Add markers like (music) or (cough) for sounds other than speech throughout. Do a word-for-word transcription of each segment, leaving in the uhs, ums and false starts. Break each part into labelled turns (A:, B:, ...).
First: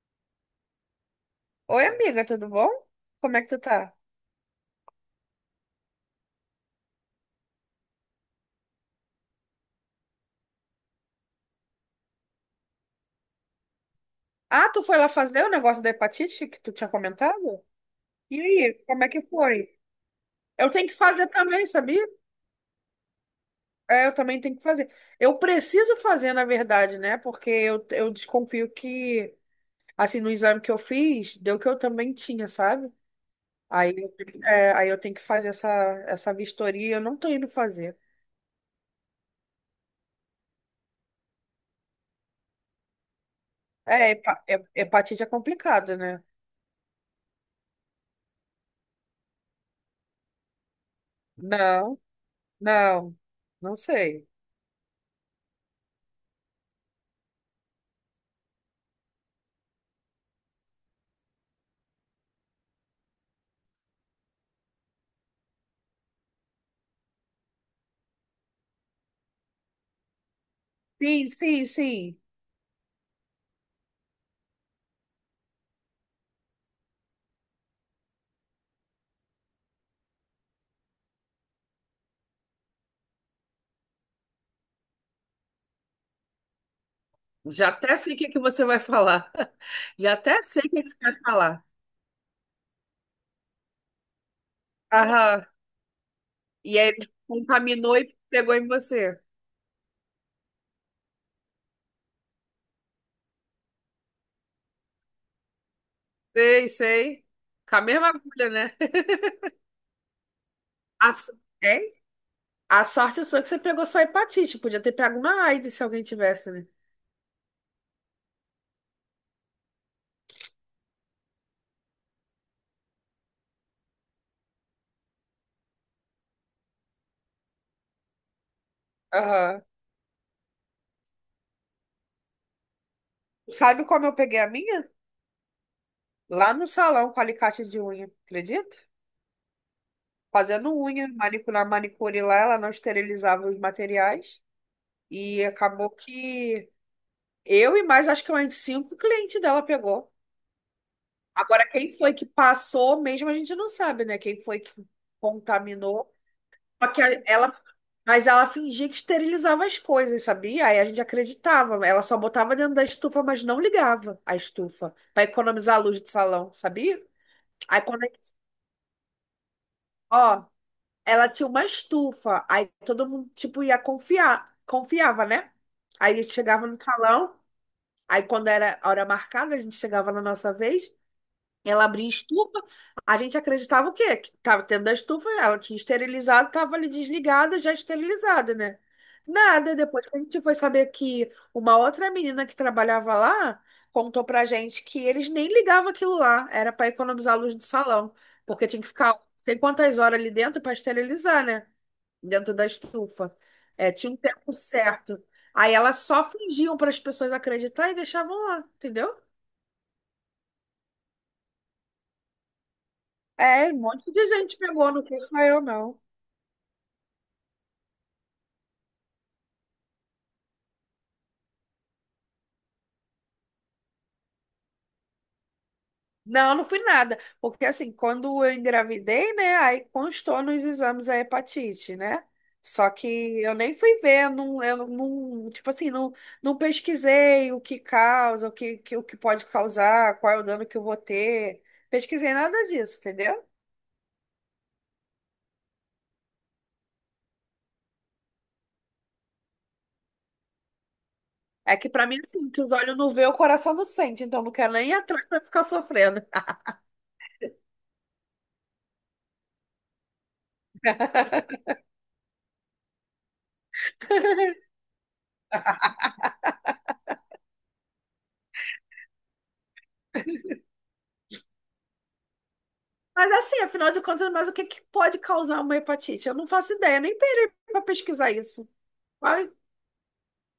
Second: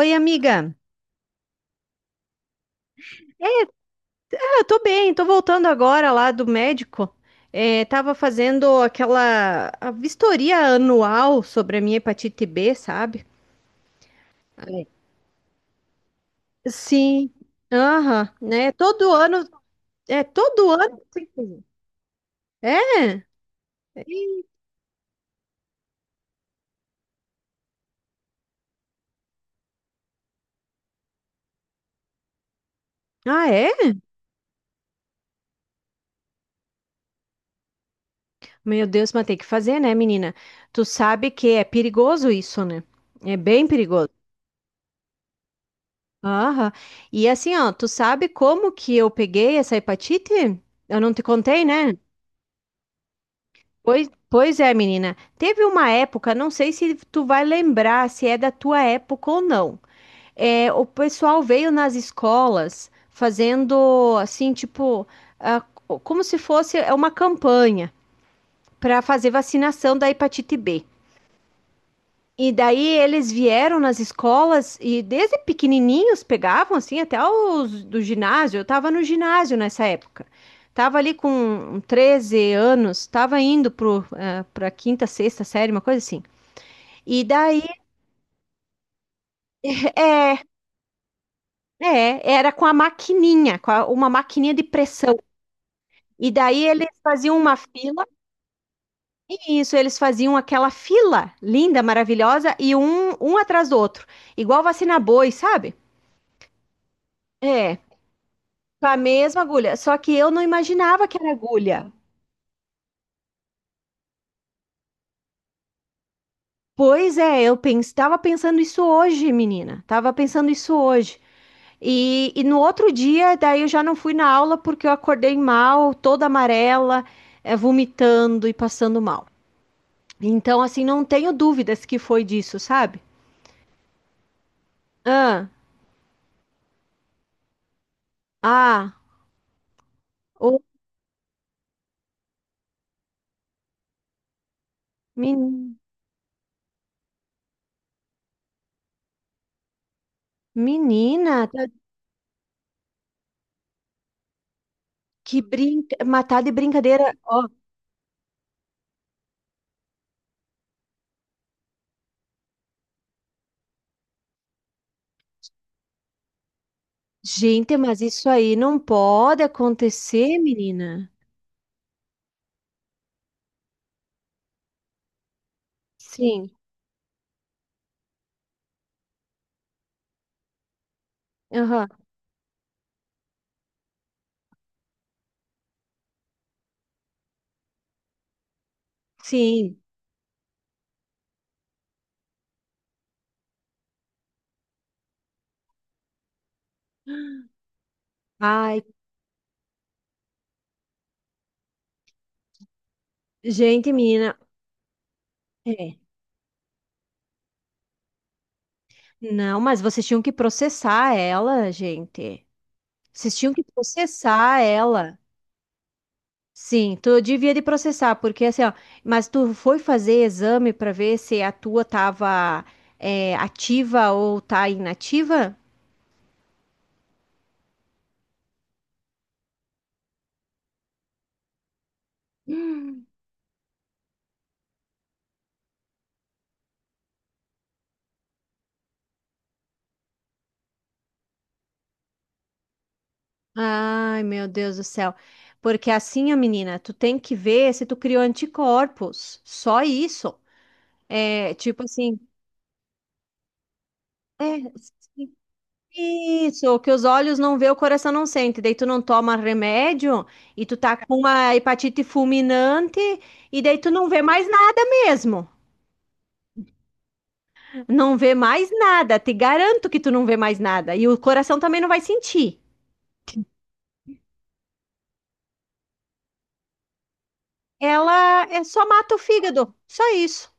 A: Oi, amiga.
B: Oi, amiga, tudo bom? Como é que tu tá?
A: Ah, eu tô bem, tô voltando agora lá do médico. É, tava fazendo aquela a vistoria anual sobre a minha hepatite B, sabe?
B: Ah, tu foi lá fazer o negócio da hepatite que tu tinha
A: Sim.
B: comentado?
A: Aham,
B: E
A: né?
B: aí, como é
A: Todo
B: que
A: ano,
B: foi?
A: é
B: Eu
A: todo
B: tenho que
A: ano tem
B: fazer
A: que fazer.
B: também, sabia?
A: É?
B: É, eu também tenho que fazer. Eu preciso fazer, na verdade, né? Porque eu, eu desconfio que, assim, no exame que eu fiz, deu que eu também tinha, sabe?
A: Ah, é?
B: Aí, eu- é, Aí eu tenho que fazer essa, essa vistoria, eu não tô indo fazer.
A: Meu Deus, mas tem que fazer, né, menina? Tu sabe que é perigoso isso, né? É bem
B: É,
A: perigoso.
B: hepa- he- hepatite é complicado, né?
A: Aham. E assim, ó, tu sabe como que eu peguei essa hepatite? Eu não te contei, né?
B: Não, não, não
A: Pois,
B: sei.
A: pois é, menina. Teve uma época, não sei se tu vai lembrar se é da tua época ou não. É, o pessoal veio nas escolas fazendo assim, tipo, ah, como se fosse é, uma campanha para fazer vacinação da hepatite B.
B: Sim, sim, sim.
A: E daí eles vieram nas escolas e desde pequenininhos pegavam assim até os do ginásio. Eu tava no ginásio nessa época. Tava ali com treze anos, tava indo pro, ah, pra quinta, sexta série, uma coisa assim. E daí,
B: Já até sei o que que você vai falar. (laughs) Já até
A: é,
B: sei o que que você vai falar.
A: é, era com a maquininha, com a- uma maquininha de pressão.
B: Aham.
A: E daí
B: E
A: eles
B: aí ele
A: faziam uma
B: contaminou
A: fila,
B: e pegou em você.
A: e isso, eles faziam aquela fila linda, maravilhosa, e um, um atrás do outro. Igual vacina boi, sabe?
B: Sei, sei. Com
A: É,
B: a mesma agulha, né?
A: com a
B: (laughs)
A: mesma agulha. Só que eu não imaginava
B: A,
A: que era
B: s- É?
A: agulha.
B: A sorte sua é que você pegou só hepatite. Podia ter pego uma AIDS se alguém tivesse, né?
A: Pois é, eu estava pensando isso hoje, menina. Tava pensando isso hoje. E, e no outro dia, daí eu já não fui na aula porque eu acordei mal, toda amarela, eh, vomitando e passando mal.
B: Aham.
A: Então, assim, não tenho dúvidas que foi disso, sabe?
B: Sabe como eu peguei a minha?
A: Ah,
B: Lá no salão com alicate de unha, acredita?
A: ah, ô,
B: Fazendo unha, manicu- na manicure lá, ela não esterilizava os materiais. E
A: men-
B: acabou que eu e mais, acho que mais cinco clientes dela pegou.
A: menina,
B: Agora,
A: tá-
B: quem foi que passou mesmo, a gente não sabe, né? Quem foi que
A: que brinca,
B: contaminou.
A: matar de
B: Só que
A: brincadeira.
B: a-
A: Ó,
B: ela, mas ela fingia que esterilizava as coisas, sabia? Aí a gente acreditava. Ela só botava dentro da estufa, mas não ligava a estufa, para economizar a luz do salão, sabia?
A: gente,
B: Aí
A: mas
B: quando, a-
A: isso aí não pode acontecer,
B: ó,
A: menina.
B: ela tinha uma estufa, aí todo mundo, tipo, ia confiar, confiava, né? Aí a gente
A: Sim,
B: chegava no salão, aí quando era a hora marcada, a gente chegava na nossa vez, ela
A: aham,
B: abria estufa. A gente acreditava o quê? Que tava dentro da estufa, ela tinha esterilizado, tava ali desligada, já esterilizada, né? Nada.
A: sim.
B: Depois que a gente foi saber que uma outra menina que trabalhava lá contou pra gente que eles nem ligavam aquilo lá, era para economizar a luz do salão, porque tinha
A: Ai,
B: que ficar não sei quantas horas ali dentro para esterilizar, né? Dentro da estufa. É,
A: gente,
B: tinha um
A: menina.
B: tempo certo. Aí
A: É.
B: elas só fingiam para as pessoas acreditar e deixavam lá, entendeu?
A: Não, mas vocês tinham que processar ela, gente. Vocês tinham que
B: É, um monte de gente
A: processar
B: pegou, não
A: ela.
B: fui só eu, não.
A: Sim, tu devia de processar, porque assim, ó, mas tu foi fazer exame para ver se a tua tava é, ativa ou tá inativa?
B: Não, não fui nada. Porque assim, quando eu engravidei, né? Aí constou nos exames a hepatite, né? Só que eu nem fui ver, não, eu não, não- tipo assim, não, não pesquisei o que causa, o que, que- o que pode causar, qual é o dano que eu vou ter. Pesquisei nada disso, entendeu?
A: Ai, meu Deus do céu. Porque assim, ó, menina, tu tem que ver se tu criou anticorpos. Só isso. É,
B: É
A: tipo
B: que pra mim,
A: assim,
B: assim, que os olhos não vê, o coração não sente, então não
A: é,
B: quero nem ir atrás
A: sim.
B: pra ficar sofrendo.
A: Isso, que os olhos não vê, o coração não sente. Daí tu não toma remédio e tu tá com uma hepatite fulminante e daí tu não vê mais nada mesmo.
B: (laughs)
A: Não vê mais nada. Te garanto que tu não vê mais nada. E o coração também não vai sentir.
B: Mas assim, afinal de contas, mas o que que pode causar uma hepatite? Eu não faço ideia, nem parei para pesquisar
A: Ela é
B: isso.
A: só mata o
B: Ai,
A: fígado, só isso.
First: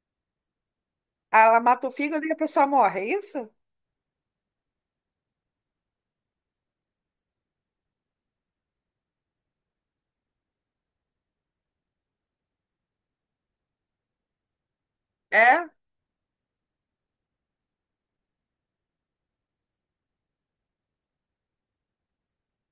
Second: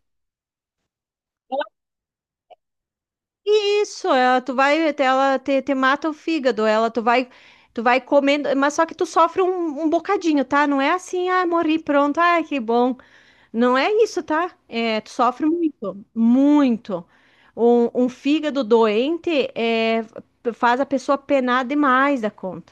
B: ela mata o fígado e a pessoa morre, é isso?
A: Isso, ela, tu vai, ela te, te mata o fígado, ela tu vai, tu vai comendo, mas só que tu sofre um, um bocadinho, tá? Não é assim, ah, morri, pronto, ah, que bom. Não é isso, tá? É, tu sofre
B: É?
A: muito, muito. Um, um fígado doente é, faz a pessoa penar demais da conta.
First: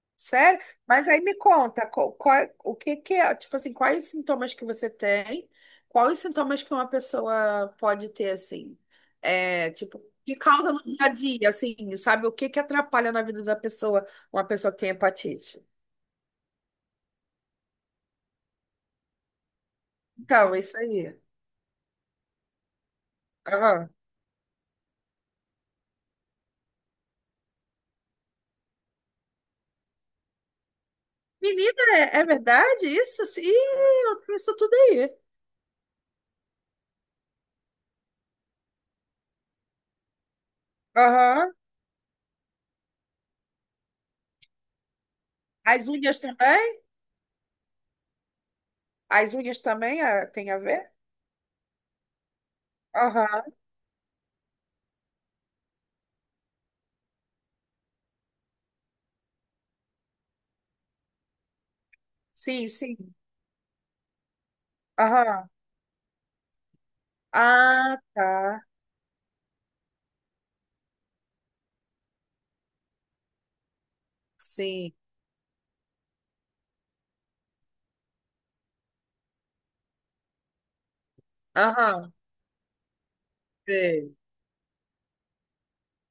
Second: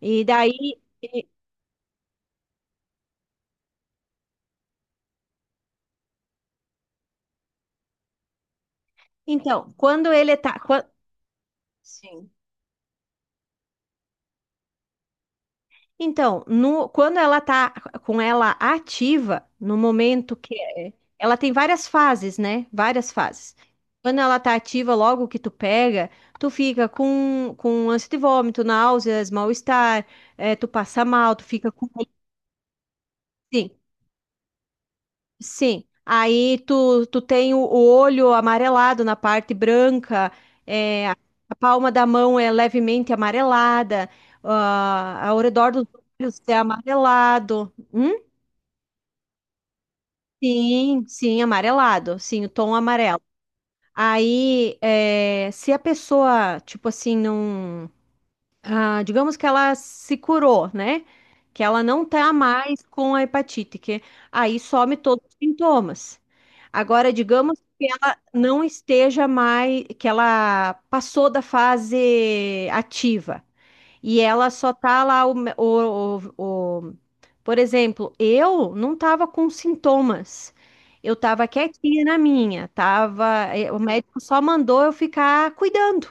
A: E
B: Sério?
A: daí,
B: Mas aí
A: e-
B: me conta, co- qual- o que que é, tipo assim, quais os sintomas que você tem? Quais os sintomas que uma pessoa pode ter, assim? É,
A: então,
B: tipo,
A: quando ele
B: que
A: tá,
B: causa no
A: quan-
B: dia a dia, assim, sabe?
A: Sim.
B: O que que atrapalha na vida da pessoa, uma pessoa que tem hepatite?
A: Então, no, quando ela tá com ela ativa, no momento que
B: Então, é isso
A: é,
B: aí.
A: ela tem várias fases, né? Várias fases.
B: Aham.
A: Quando ela tá ativa, logo que tu pega, tu fica com, com ânsia de vômito, náuseas, mal-estar, eh, tu passa mal, tu fica
B: Menina,
A: com.
B: é é verdade isso? Sim,
A: Sim,
B: eu tenho isso tudo aí.
A: sim. Aí tu, tu tem o o olho amarelado na parte branca, é, a
B: Aham.
A: palma da mão é levemente amarelada, ah, ao redor dos
B: As unhas
A: olhos é
B: também?
A: amarelado. Hum?
B: As unhas também ah, tem a ver?
A: Sim, sim, amarelado, sim, o tom amarelo.
B: Aham.
A: Aí, é, se a pessoa, tipo assim, não. Ah, digamos que ela se curou, né? Que ela não tá
B: Sim,
A: mais
B: sim.
A: com a hepatite, que aí some todos os
B: Aham.
A: sintomas. Agora, digamos que
B: Ah,
A: ela
B: tá.
A: não esteja mais, que ela passou da fase ativa e ela só
B: Sim.
A: tá lá o, o, o, por exemplo, eu não estava com sintomas. Eu estava quietinha
B: Aham.
A: na minha, tava, eh, o
B: Sei.
A: médico só mandou eu ficar cuidando,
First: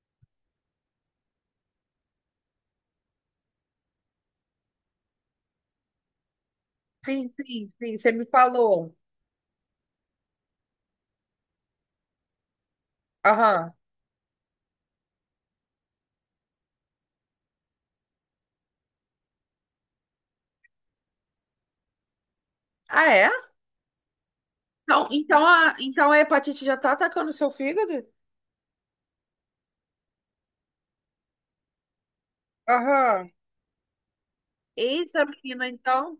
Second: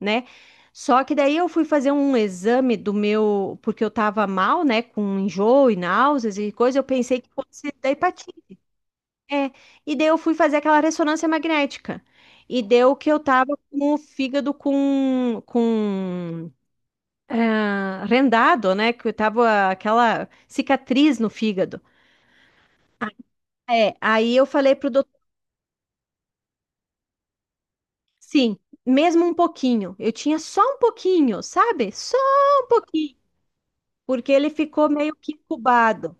A: né? Só que daí eu fui fazer um exame do meu, porque eu estava mal, né, com enjoo e náuseas e coisa, eu pensei que
B: Sim,
A: fosse
B: sim,
A: da
B: sim. Você me
A: hepatite.
B: falou.
A: É. E daí eu fui fazer aquela ressonância magnética. E deu que eu tava
B: Aham.
A: com o fígado com, com ah, rendado, né? Que eu tava aquela cicatriz no fígado.
B: Ah, é?
A: É, aí eu falei pro
B: Então,
A: doutor,
B: então, a, então a hepatite já tá atacando o seu fígado?
A: sim, mesmo um pouquinho. Eu tinha só um pouquinho, sabe? Só um pouquinho,
B: Aham.
A: porque ele ficou meio
B: Eita,
A: que
B: menina,
A: incubado.
B: então.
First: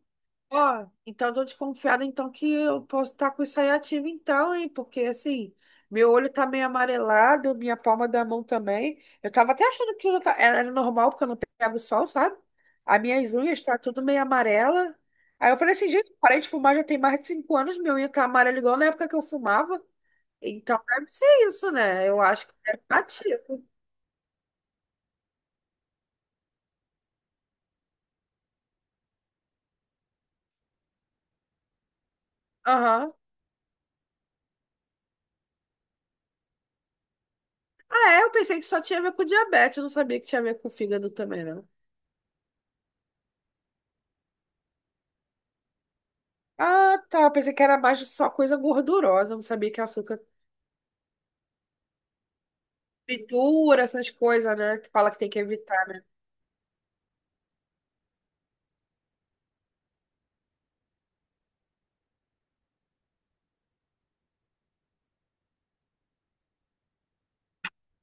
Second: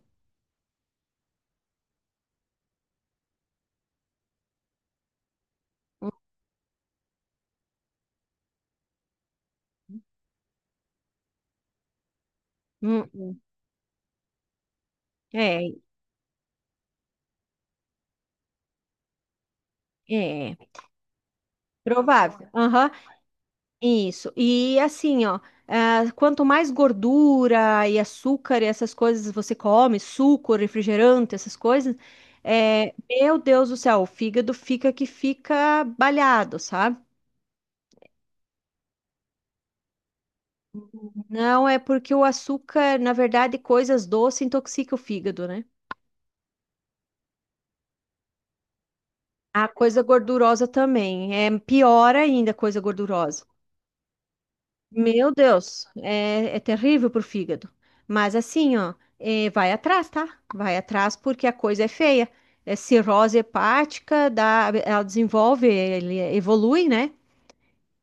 B: Ó, então tô desconfiada então que eu posso estar com isso aí ativo então, hein? Porque assim,
A: Hum,
B: meu olho tá meio amarelado, minha palma da mão também. Eu tava até achando que eu ta- era era normal, porque eu não pego sol, sabe? As
A: hum,
B: minhas
A: hum.
B: unhas tá tudo meio amarela. Aí eu
A: É,
B: falei assim, gente, parei de fumar já tem mais de cinco anos, minha unha tá amarela igual na época que eu fumava.
A: é,
B: Então deve ser isso, né? Eu acho
A: provável.
B: que deve
A: Aham,
B: estar ativo.
A: isso. E assim, ó, ah, quanto mais gordura e açúcar e essas coisas você come, suco, refrigerante, essas coisas, é,
B: Aham.
A: meu Deus do céu, o fígado fica que fica balhado, sabe?
B: Ah, é, eu pensei que só tinha a ver com diabetes, eu não sabia que tinha a ver com fígado também, né?
A: Não, é porque o açúcar, na verdade, coisas doces intoxica o fígado, né?
B: Ah, tá. Pensei que era mais só coisa gordurosa. Não
A: A
B: sabia que
A: coisa
B: açúcar
A: gordurosa também. É pior ainda a coisa gordurosa.
B: fritura, essas coisas, né? Que fala que tem
A: Meu
B: que
A: Deus,
B: evitar, né?
A: é, é terrível pro fígado. Mas assim, ó, é, vai atrás, tá? Vai atrás porque a coisa é feia. É cirrose hepática, dá, ela desenvolve, ele evolui, né?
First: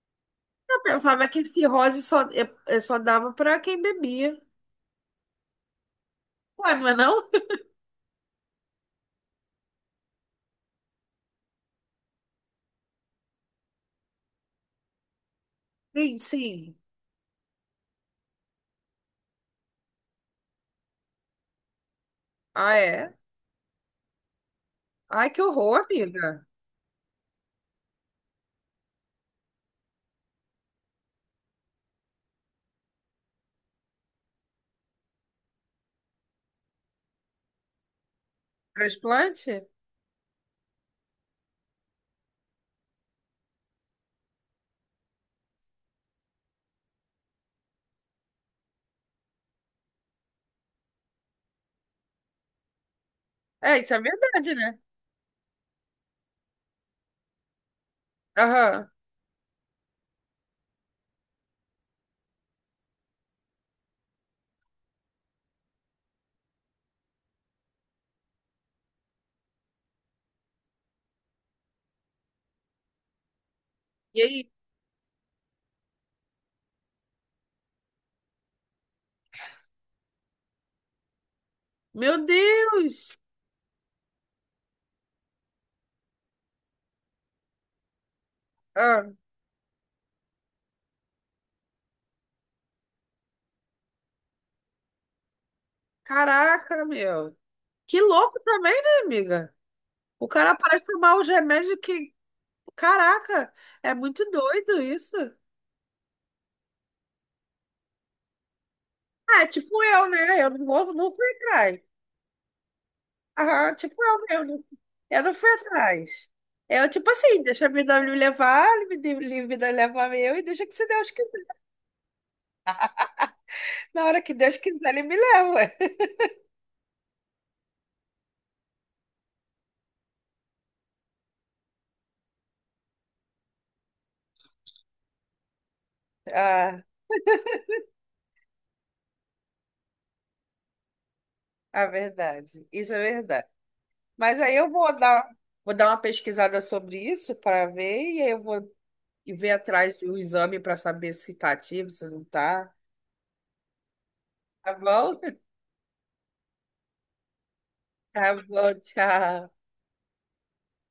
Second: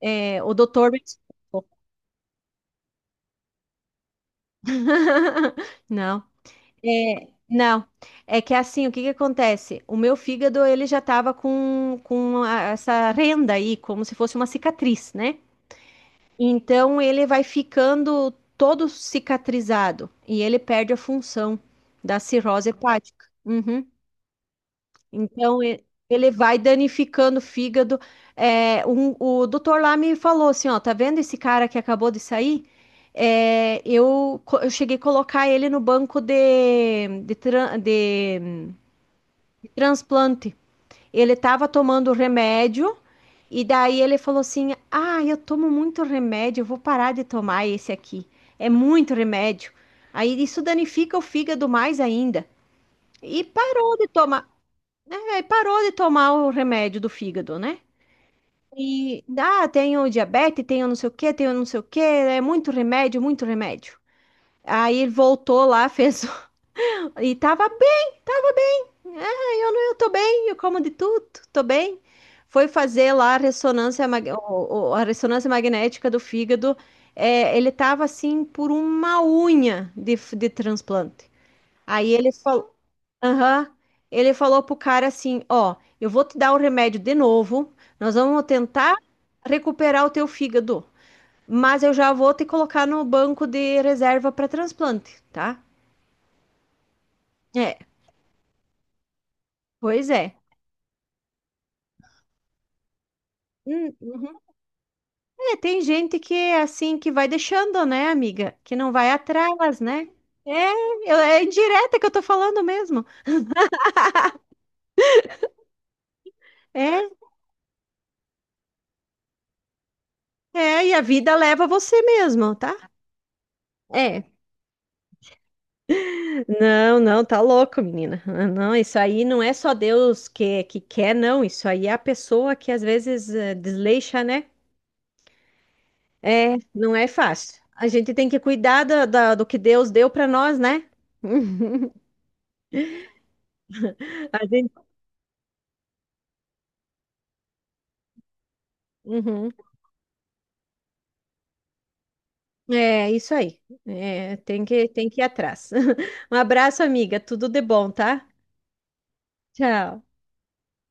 A: É, o
B: Eu
A: doutor.
B: pensava que cirrose só, é- é só dava pra quem bebia.
A: (laughs) Não.
B: Ué, não é não?
A: É,
B: (laughs)
A: não, é que assim, o que que acontece? O meu fígado, ele já estava com, com a- essa renda aí, como se fosse uma cicatriz, né?
B: Sim, sim.
A: Então, ele vai ficando todo cicatrizado e ele perde a função da cirrose
B: Ah, é?
A: hepática. Uhum.
B: Ai, que
A: Então, e-
B: horror,
A: ele
B: amiga.
A: vai danificando o fígado. É, um- o doutor lá me falou assim, ó, tá vendo esse cara que acabou de sair? É, eu, co- eu cheguei a colocar ele no banco de, de, tran- de
B: Transplante?
A: transplante. Ele estava tomando remédio e daí ele falou assim: Ah, eu tomo muito remédio, eu vou parar de tomar esse aqui. É muito remédio. Aí isso danifica o fígado mais ainda. E
B: É, isso
A: parou
B: é
A: de tomar,
B: verdade, né?
A: né? Parou de tomar o remédio do fígado, né?
B: Aham.
A: E ah, tenho diabetes, tenho não sei o que, tenho não sei o que, é muito remédio, muito remédio. Aí ele voltou lá, fez (laughs) e tava bem, tava. Ah, eu não, eu tô bem, eu como de tudo, tô bem. Foi fazer lá a ressonância,
B: E
A: mag-
B: aí?
A: o- o- a ressonância magnética do fígado. É, ele tava assim por uma unha de, f- de transplante. Aí
B: Meu
A: ele falou,
B: Deus!
A: aham, ele falou pro cara assim, ó, eu vou te dar o remédio de novo, nós vamos tentar
B: Ah,
A: recuperar o teu fígado, mas eu já vou te colocar no banco de reserva para transplante, tá?
B: caraca, meu.
A: É,
B: Que louco também, né, amiga?
A: pois
B: O
A: é.
B: cara parece tomar os remédios que. Caraca,
A: Hum.
B: é muito doido isso.
A: É, tem gente que é assim que vai deixando, né, amiga? Que não vai
B: Ah,
A: atrás,
B: tipo
A: né?
B: eu, né? Eu não
A: É,
B: vou, não
A: eu-
B: fui
A: é
B: atrás.
A: indireta que eu tô falando mesmo.
B: Aham, tipo eu mesmo. Eu não fui atrás. Eu,
A: É,
B: tipo assim, deixa a vida me levar, me de- ele- vida levar eu e deixa que se
A: é, e a
B: Deus
A: vida
B: quiser.
A: leva você mesmo, tá?
B: Na hora
A: É.
B: que Deus quiser, ele me leva. (laughs)
A: Não, não, tá louco, menina. Ah, não, isso aí não é só Deus que, que quer, não. Isso aí é a pessoa que às vezes eh, desleixa, né?
B: Ah,
A: Não é fácil. A gente tem que cuidar da- da- do que Deus deu pra nós, né? (laughs)
B: a verdade. Isso é verdade. Mas
A: A
B: aí eu
A: gente.
B: vou dar, vou dar uma pesquisada sobre isso para ver, e aí eu vou
A: Uhum.
B: ver atrás do exame para saber se tá ativo, se não tá.
A: É isso aí. É, tem
B: Tá
A: que, tem
B: bom?
A: que ir
B: (laughs)
A: atrás. (laughs) Um abraço, amiga. Tudo de bom, tá?
B: Tá bom, tchau.
A: Tchau.